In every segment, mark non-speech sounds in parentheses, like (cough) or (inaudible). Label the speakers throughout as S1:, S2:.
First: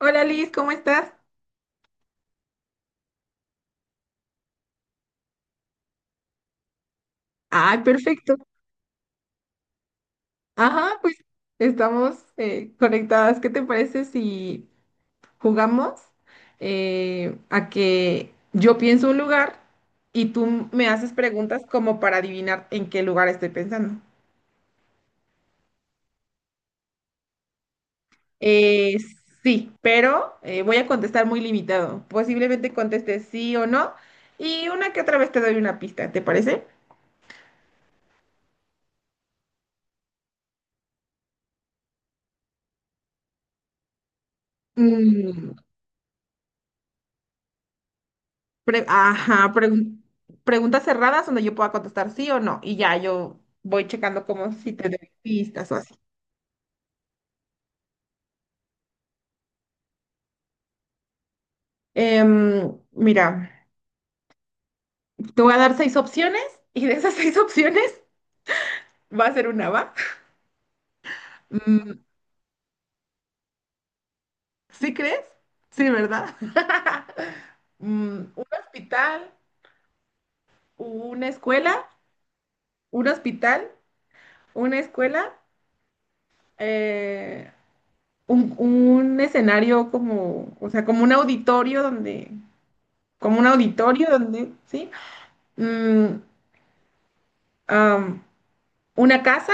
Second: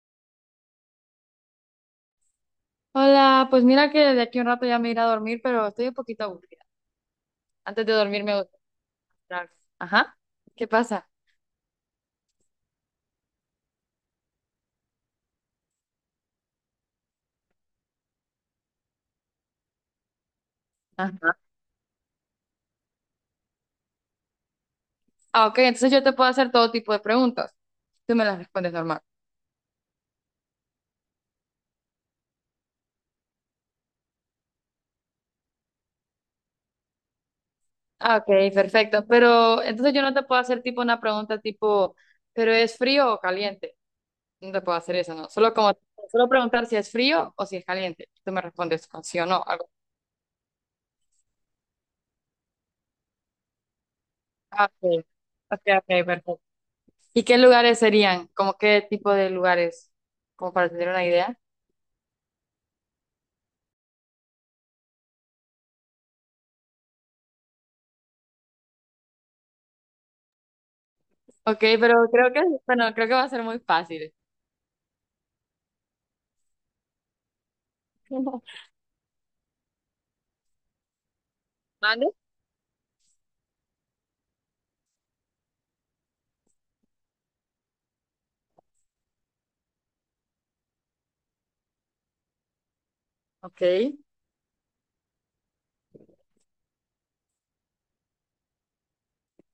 S1: Hola Liz, ¿cómo estás?
S2: Hola, pues mira que de aquí a un rato ya me iré a dormir, pero estoy un poquito aburrida.
S1: Ay,
S2: Antes de dormir me
S1: perfecto.
S2: gusta hacer algo. Ajá. ¿Qué
S1: Ajá,
S2: pasa?
S1: pues estamos conectadas. ¿Qué te parece si jugamos a que yo pienso un lugar y tú me haces
S2: Ajá.
S1: preguntas como para adivinar en qué lugar estoy pensando?
S2: Ah, ok, entonces yo te puedo hacer todo tipo de preguntas. Tú me las respondes
S1: Eh,
S2: normal.
S1: sí, pero voy a contestar muy limitado. Posiblemente conteste sí o no y una que otra vez te doy una pista, ¿te parece?
S2: Ah, ok, perfecto. Pero entonces yo no te puedo hacer tipo una pregunta tipo, ¿pero es frío o caliente? No te puedo hacer eso, no. Solo
S1: Mm,
S2: como, solo preguntar si es frío o si es caliente. Tú me
S1: Pre-
S2: respondes con sí o no.
S1: ajá,
S2: Algo.
S1: pregun- Preguntas cerradas donde yo pueda contestar sí o no. Y ya yo voy checando como
S2: Ah,
S1: si te
S2: ok.
S1: doy
S2: Ok,
S1: pistas o
S2: ok,
S1: así.
S2: perfecto. ¿Y qué lugares serían? ¿Como qué tipo de lugares? Como para tener una idea.
S1: Mira, te voy a dar 6 opciones y de esas (laughs) 6 opciones va a ser una, ¿va?
S2: Ok,
S1: Mm.
S2: pero creo que, bueno, creo que va a ser muy fácil.
S1: ¿Sí crees? Sí, ¿verdad? (laughs) Mm, un
S2: (laughs)
S1: hospital, una escuela,
S2: ¿Mande?
S1: un hospital, una escuela, eh, un escenario como, o sea, como un auditorio donde como un
S2: Ok,
S1: auditorio donde, ¿sí? Mm, am, una casa,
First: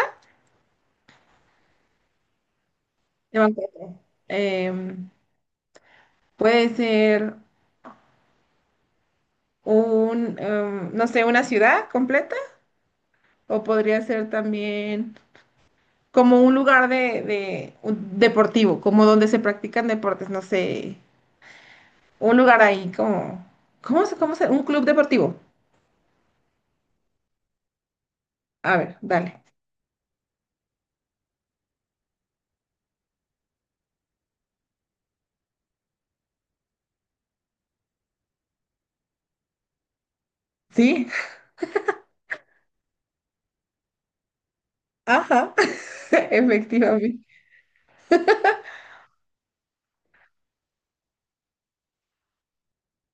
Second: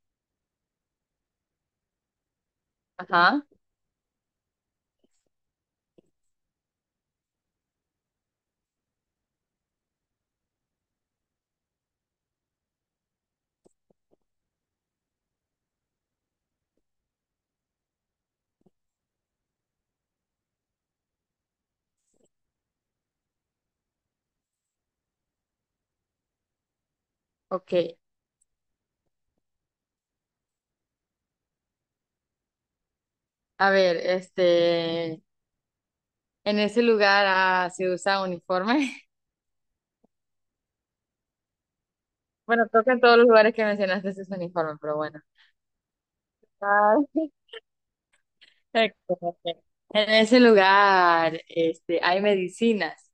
S2: ajá,
S1: ya 4. Em, Puede ser un, no sé, una ciudad completa o podría ser también como un lugar un deportivo, como donde se practican deportes, no sé, un lugar ahí como, cómo se, un club deportivo?
S2: ok.
S1: A ver, dale.
S2: A ver, este, en ese lugar se usa uniforme. (laughs)
S1: Sí,
S2: Bueno, creo que en todos los lugares que mencionaste se usa uniforme, pero bueno.
S1: ajá, (laughs)
S2: Ah,
S1: efectivamente.
S2: (laughs) perfecto, perfecto. En ese lugar, este, hay medicinas,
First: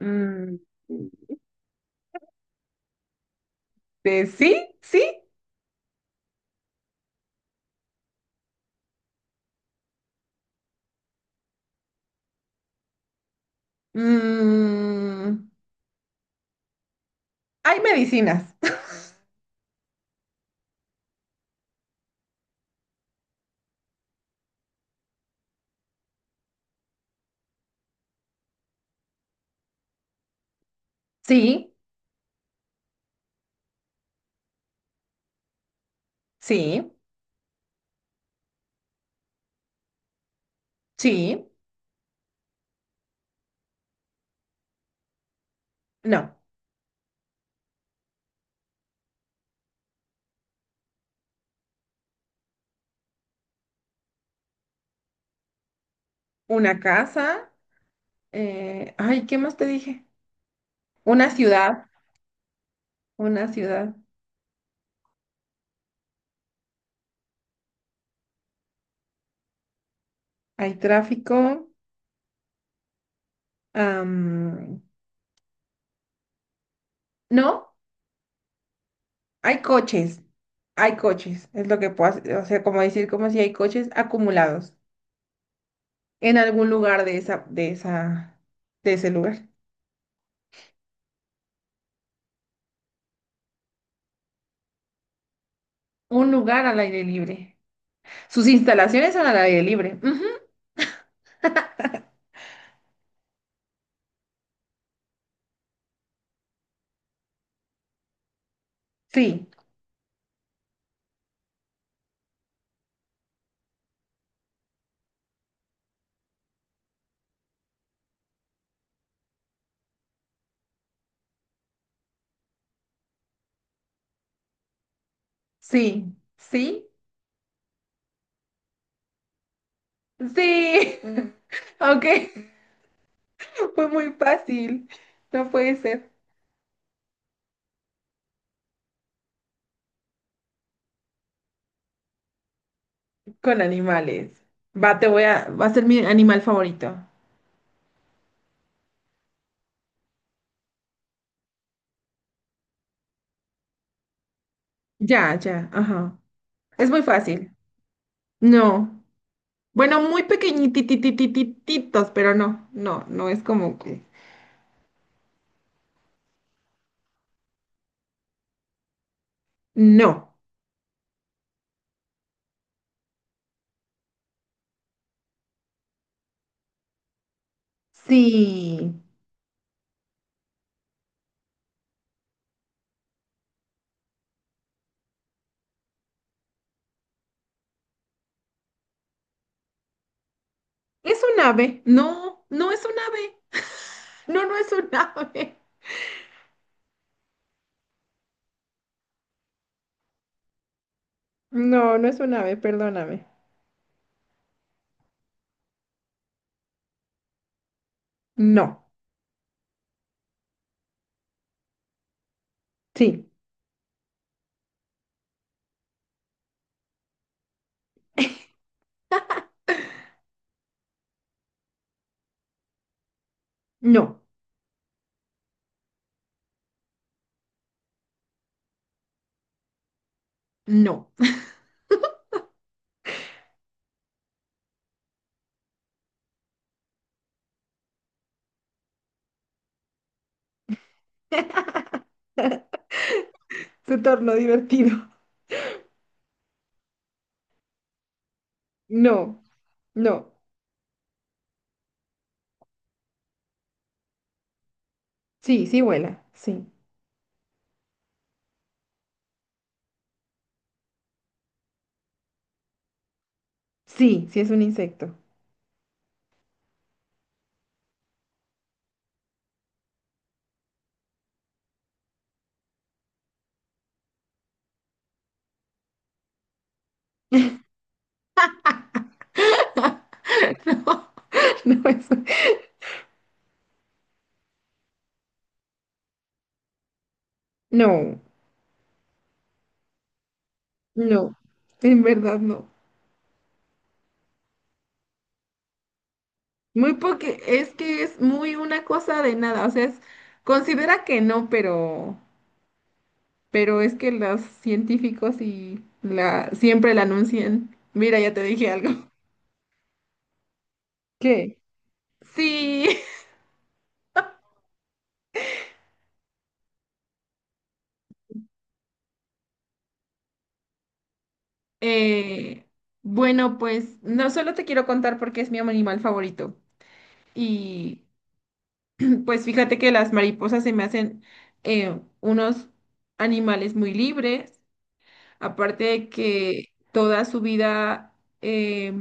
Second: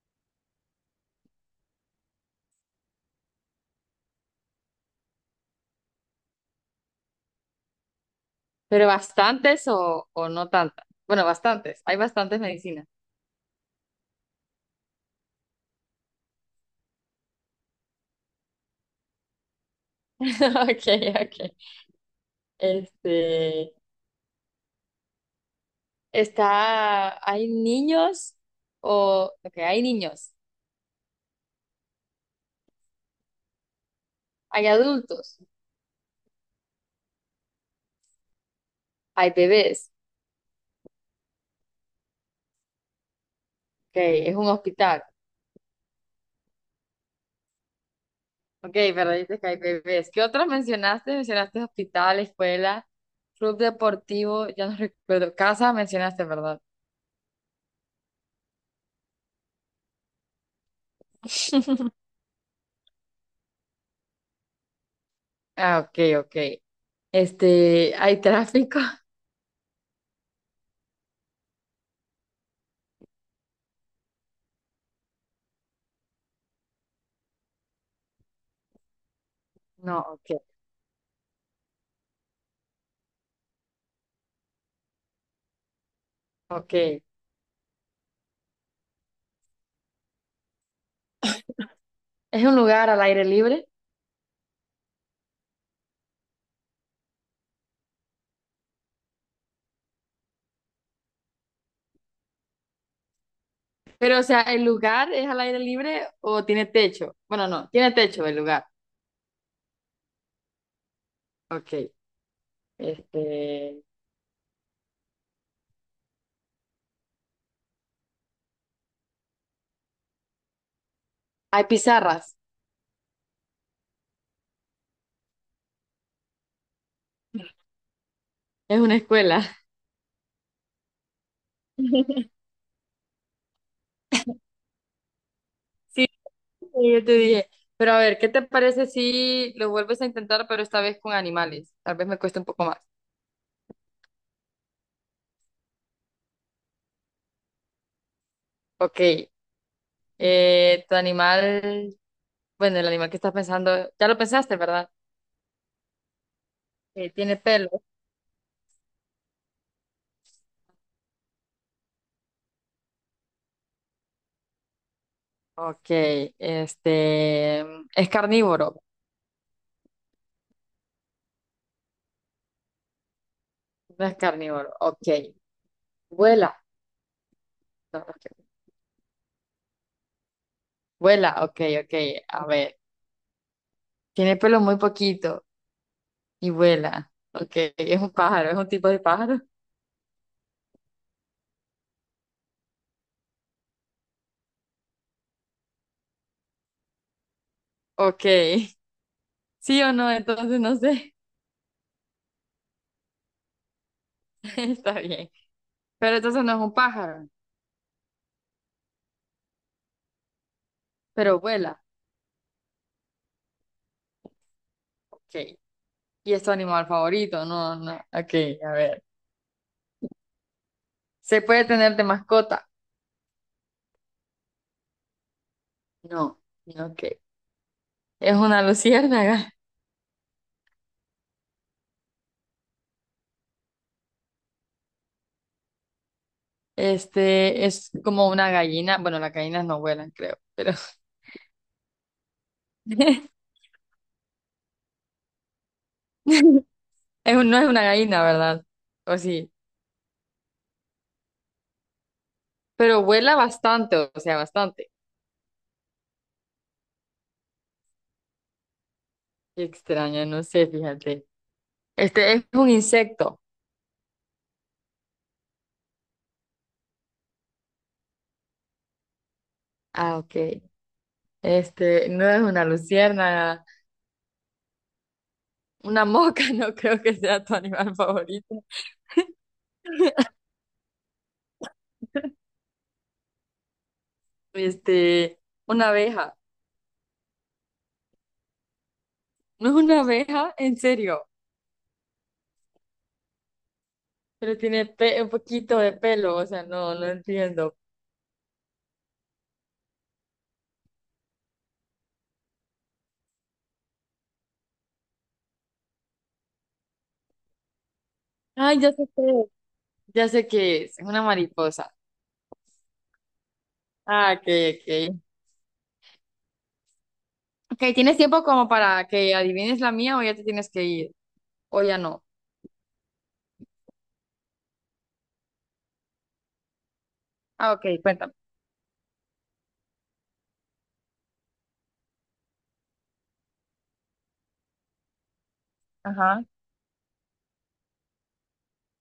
S1: Mm, sí, sí.
S2: pero bastantes o no tantas. Bueno, bastantes, hay bastantes medicinas.
S1: Mm, hay medicinas. (laughs)
S2: (laughs) Ok, ok. Este, está, hay niños o, ok, hay niños,
S1: Sí,
S2: hay adultos,
S1: sí,
S2: hay bebés,
S1: sí,
S2: ok, es un hospital,
S1: no.
S2: ok, pero dices que hay bebés. ¿Qué otros mencionaste? Mencionaste hospital, escuela, club deportivo, ya no recuerdo, casa mencionaste, ¿verdad?
S1: Una casa. Ay, ¿qué más te dije? Una ciudad,
S2: (laughs)
S1: una ciudad.
S2: Ah, ok, ok. Este, ¿hay tráfico? (laughs)
S1: Hay tráfico. am, no, hay
S2: No,
S1: coches.
S2: ok,
S1: Hay coches, es lo que puedo hacer. O sea, como decir, como si hay coches acumulados en algún
S2: ok.
S1: lugar de esa, de ese lugar.
S2: ¿Es un lugar al aire libre?
S1: Un lugar al aire libre. Sus instalaciones son al aire libre. Ujú.
S2: Pero, o sea, ¿el lugar es al aire libre o tiene techo? Bueno, no, tiene techo el lugar,
S1: Sí,
S2: ok. Este, hay pizarras,
S1: sí, sí.
S2: es una escuela.
S1: Sí, mm. (laughs)
S2: (laughs)
S1: Aunque (laughs) fue muy fácil. No puede
S2: Sí,
S1: ser.
S2: sí, yo te dije. Pero a ver, ¿qué te parece si lo vuelves a intentar, pero esta vez con animales? Tal vez me cueste un poco más.
S1: Con animales. Va, te voy a... Va a ser mi animal favorito.
S2: Ok, tu animal, bueno, el animal que estás pensando, ya lo pensaste, ¿verdad?
S1: Ya, ya, ajá. Es muy
S2: Tiene
S1: fácil.
S2: pelo.
S1: No. Bueno, muy pequeñitititititos, pero no, no, no es como que...
S2: Ok, este, es carnívoro,
S1: No.
S2: no es carnívoro. Ok, vuela. No, no es que-
S1: Sí.
S2: vuela, ok, ok. A ver, tiene pelo muy poquito. Y vuela. Ok, (laughs) es un pájaro, es un tipo de pájaro.
S1: Es un ave. No, no es un ave. (laughs) No, no es un (laughs) ave.
S2: Ok, (laughs) sí o no, entonces no sé.
S1: No, no es un ave, perdóname.
S2: (laughs) Está bien. Pero entonces no es un pájaro,
S1: No.
S2: pero vuela.
S1: Sí.
S2: Ok, y es tu animal favorito, no, no. Ok, a ver. ¿Se puede tener de mascota?
S1: No.
S2: No, ok. Es una luciérnaga.
S1: No.
S2: Este es como una gallina. Bueno, las gallinas no vuelan, creo, pero
S1: (laughs)
S2: (laughs)
S1: Se tornó divertido.
S2: es un- no es una gallina, ¿verdad? O
S1: No,
S2: sí,
S1: no.
S2: pero vuela bastante, o sea, bastante.
S1: Sí, sí vuela. Sí.
S2: Qué extraño, no sé, fíjate. Este es un insecto.
S1: Sí, sí es un insecto.
S2: Ah, ok. Este no es una luciérnaga, una mosca, (laughs) no creo que sea tu animal favorito.
S1: (laughs) No es.
S2: Este, una abeja.
S1: No,
S2: No es una abeja, en serio.
S1: no. En verdad no.
S2: Pero tiene pe- un poquito de pelo, o sea, no,
S1: Muy
S2: no
S1: porque es
S2: entiendo.
S1: que es muy una cosa de nada, o sea, es- considera que no, pero es que los científicos y la siempre la anuncian. Mira, ya te dije
S2: Ay,
S1: algo.
S2: ya sé qué es. Ya sé qué es. Es una
S1: ¿Qué?
S2: mariposa.
S1: Sí.
S2: Ah, ok, ok. Ok, ¿tienes tiempo como para que adivines la mía o ya te tienes que ir?
S1: (laughs)
S2: O ya no.
S1: eh, bueno, pues no solo te quiero contar porque es mi animal favorito
S2: Ah, ok,
S1: y
S2: cuéntame.
S1: pues fíjate que las mariposas se me hacen unos animales muy libres, aparte de
S2: Ajá,
S1: que toda su vida eh,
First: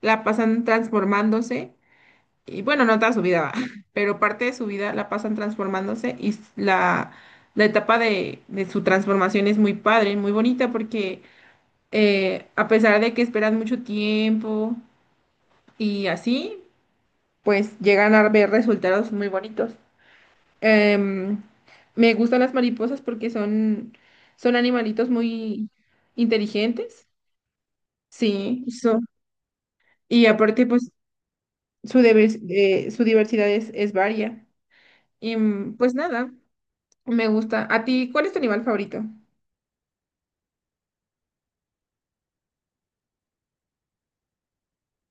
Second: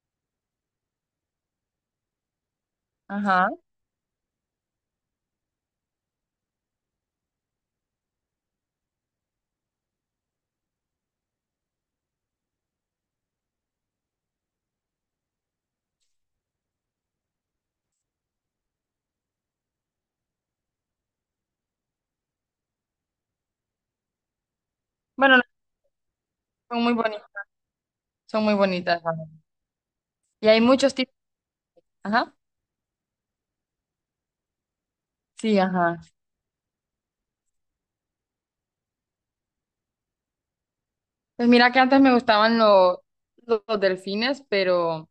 S1: la pasan transformándose, y bueno, no toda su vida, (laughs)
S2: ajá.
S1: va, pero parte de su vida la pasan transformándose y s- la etapa de su transformación es muy padre, muy bonita, porque a pesar de que esperan mucho tiempo y así, pues llegan a ver resultados muy bonitos. Em, Me gustan las mariposas porque son, son animalitos
S2: Bueno, no,
S1: muy
S2: son muy
S1: inteligentes.
S2: bonitas. Son muy
S1: Sí,
S2: bonitas.
S1: eso. Y
S2: Y hay
S1: aparte, pues,
S2: muchos tipos.
S1: su,
S2: Ajá.
S1: deves- su diversidad es varia. Y
S2: Sí,
S1: mm, pues
S2: ajá.
S1: nada, me gusta. ¿A ti cuál es tu animal favorito?
S2: Pues mira que antes me gustaban lo- los delfines, pero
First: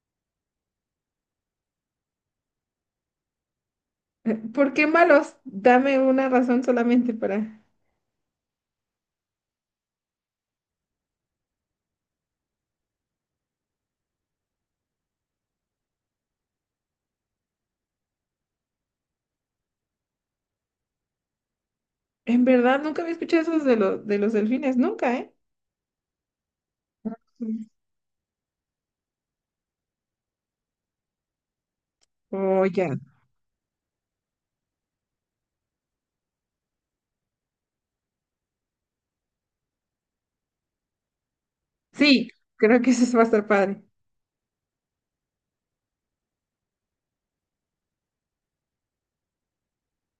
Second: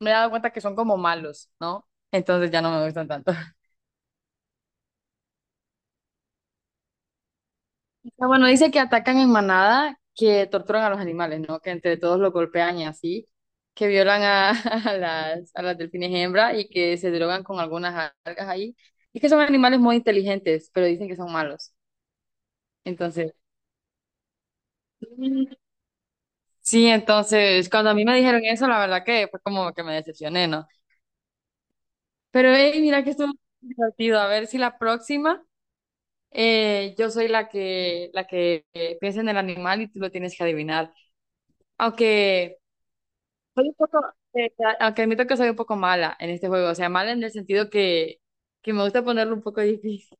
S2: me he dado cuenta que son como malos, ¿no? Entonces ya no me gustan tanto. (laughs)
S1: ¿Por qué malos? Dame una razón solamente para...
S2: Ah, bueno, dice que atacan en manada, que torturan a los animales, ¿no? Que entre todos los golpean y así, que violan a, (laughs) a las delfines hembra y que se drogan con algunas algas ahí. Y que son animales muy inteligentes, pero dicen que son malos.
S1: En verdad, nunca había
S2: Entonces,
S1: escuchado esos de los delfines, nunca, ¿eh?
S2: (laughs) sí,
S1: Mm.
S2: entonces, cuando a mí me dijeron eso, la verdad que fue como que me decepcioné, ¿no? Pero
S1: Oh,
S2: hey,
S1: ya.
S2: mira que estuvo divertido. A ver si la próxima yo soy la que piensa en el animal y tú lo tienes que adivinar.
S1: Sí,
S2: Aunque
S1: creo que eso va a estar
S2: soy un
S1: padre.
S2: poco, eh, aunque admito que soy un poco mala en este juego. O sea, mala en el sentido que me gusta ponerlo un poco difícil.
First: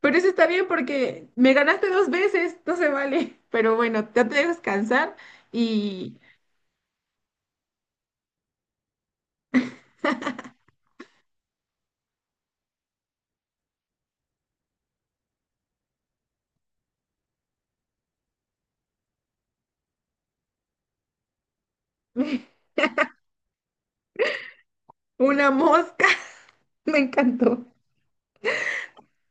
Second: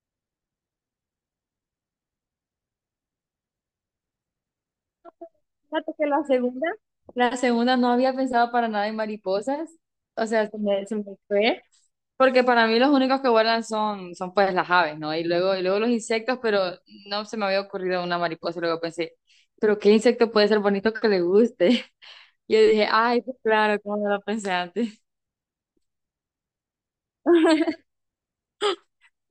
S1: Pero eso está bien porque me ganaste 2 veces, no se vale. Pero bueno, te dejo descansar
S2: (laughs) Fíjate que
S1: y
S2: la segunda no había pensado para nada en mariposas. O sea, se me fue. Porque para mí los únicos que vuelan son, son pues las aves, ¿no? Y luego los insectos, pero no se me había ocurrido una mariposa. Y luego pensé, pero ¿qué insecto puede ser bonito que le guste? (laughs) Y yo
S1: (laughs)
S2: dije, ay, pues claro, ¿cómo no lo pensé antes?
S1: una mosca, (laughs) me encantó.
S2: (laughs)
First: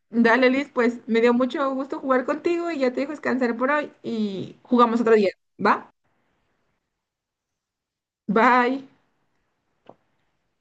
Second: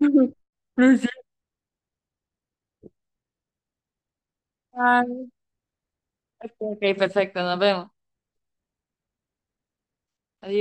S1: Dale, Liz,
S2: No
S1: pues
S2: sé.
S1: me dio mucho gusto jugar contigo y ya te dejo descansar por hoy y jugamos otro día,
S2: Ay,
S1: ¿va?
S2: ok, ok, perfecto, nos vemos.
S1: Bye.
S2: Adiós.